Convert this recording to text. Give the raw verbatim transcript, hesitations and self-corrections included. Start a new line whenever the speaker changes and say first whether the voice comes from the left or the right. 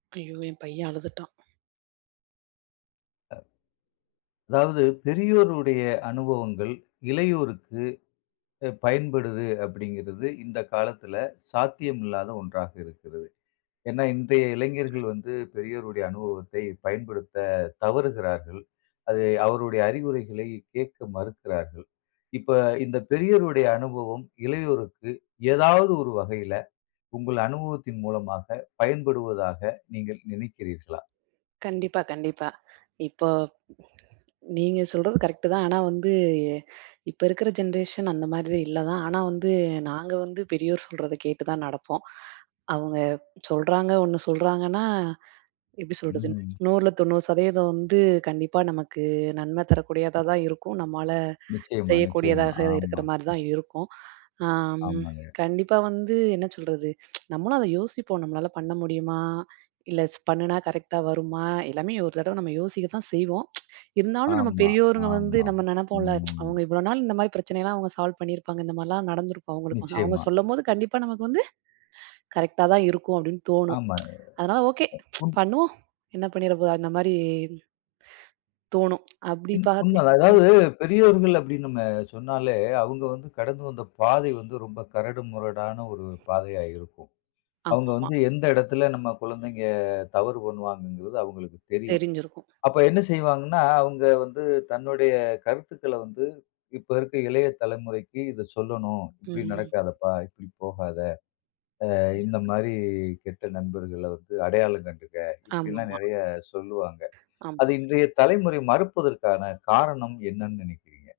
right: ஐயோ! என் பையன் அழுதுட்டான்.
left: "அதாவது பெரியோருடைய அனுபவங்கள். இளையோருக்கு பயன்படுது" அப்படிங்கிறது இந்த காலத்தில சாத்தியம் இல்லாத ஒன்றாக இருக்கிறது. ஏன்னா இன்றைய இளைஞர்கள் வந்து, பெரியோருடைய அனுபவத்தை பயன்படுத்த தவறுகிறார்கள். அது அவருடைய அறிவுரைகளை கேட்க மறுக்கிறார்கள். இப்ப இந்த பெரியோருடைய அனுபவம் இளையோருக்கு ஏதாவது ஒரு வகையில, உங்கள் அனுபவத்தின் மூலமாக பயன்படுவதாக நீங்க நினைக்கிறீர்களா?
right: கண்டிப்பா கண்டிப்பா. இப்போ நீங்க சொல்றது கரெக்ட் தான், ஆனா, வந்து இப்போ இருக்கிற ஜென்ரேஷன் அந்த மாதிரி இல்ல தான், ஆனா, வந்து நாங்க வந்து பெரியோர் சொல்றத கேட்டு தான் நடப்போம். அவுங்க சொல்றாங்க ஒண்ணு சொல்றாங்கன்னா எப்டி சொல்றது,
left: ம்.
right: நூறுல தொண்ணூறு சதவீதம் வந்து கண்டிப்பா நமக்கு நன்ம தரக்கூடியதா தான் இருக்கும், நம்மால
left: நிச்சயமா, நிச்சயமா
right: செய்யக்கூடியதாக இருக்கிற
left: ஆமா.
right: மாரி தான் இருக்கும். ஆம்
left: ஆமாங்க.
right: கண்டிப்பா வந்து என்ன சொல்றது நம்மளும் அத யோசிப்போம். நம்மளால பண்ண முடியுமா? இல்ல ஸ் பண்ணினா கரெக்ட்டா வருமா? எல்லாமே ஒரு தடவ நம்ம யோசிக்க தான் செய்வோம், இருந்தாலும் நம்ம
left: ஆமா,
right: பெரியோர்ங்க வந்து
left: ஆமா.
right: நம்ம நெனைப்போல்ல
left: ம்.
right: அவங்க இவ்வளோ நாள் இந்த மாரி பிரச்சனைலாம் அவங்க சால்வ் பண்ணியிருப்பாங்க, இந்த மாதிரிலாம் நடந்திருக்கும், அவங்களுக்கு அவங்க
left: நிச்சயமா.
right: சொல்லம்போது "கண்டிப்பா நமக்கு வந்து, கரெக்ட்டா தான் இருக்கும்" அப்படின்னு தோணும்.
left: ஆமா.
right: அதனால "ஓகே"
left: அ. உன்
right: பண்ணுவோம், என்ன பண்ணிட போது அந்த மாரி, தோணும். அப்டி
left: ம்.
right: பார்ப்பேன்.
left: உண்மதான் அதாவது பெரியோர்கள் அப்டின்னு நம்ம சொன்னாலே, அவுங்க வந்து கடந்து வந்த பாதை வந்து ரொம்ப கரடுமுரடான ஒரு பாதையா இருக்கும். அவுங்க
right: ஆமாமா.
left: வந்து எந்த எடத்தில நம் கொழந்தைங்க தவறு பண்ணுவாங்கங்கிறது அவங்களுக்கு தெரியும்.
right: தெரிஞ்சிருக்கும்.
left: அப்ப என்ன செய்வாங்கன்னா, அவுங்க வந்து தன்னுடைய கருத்துக்கள வந்து இப்ப இருக்கிற இளைய தலைமுறைக்கி "இதை சொல்லணும்.
right: ம்,
left: இப்டி
right: ம்.
left: நடக்காதப்பா, இப்டி போகாத. அ இந்த மாரி கெட்ட நண்பர்கள வந்து அடையாளம் கண்டுக்க" இப்டில்லாம்
right: ஆமாமா.
left: நெறைய சொல்லுவாங்க.
right: ஆமா.
left: அது இன்றைய தலைமுறை மறுப்பதற்கான காரணம் என்னனு நெனைக்கிறீங்க?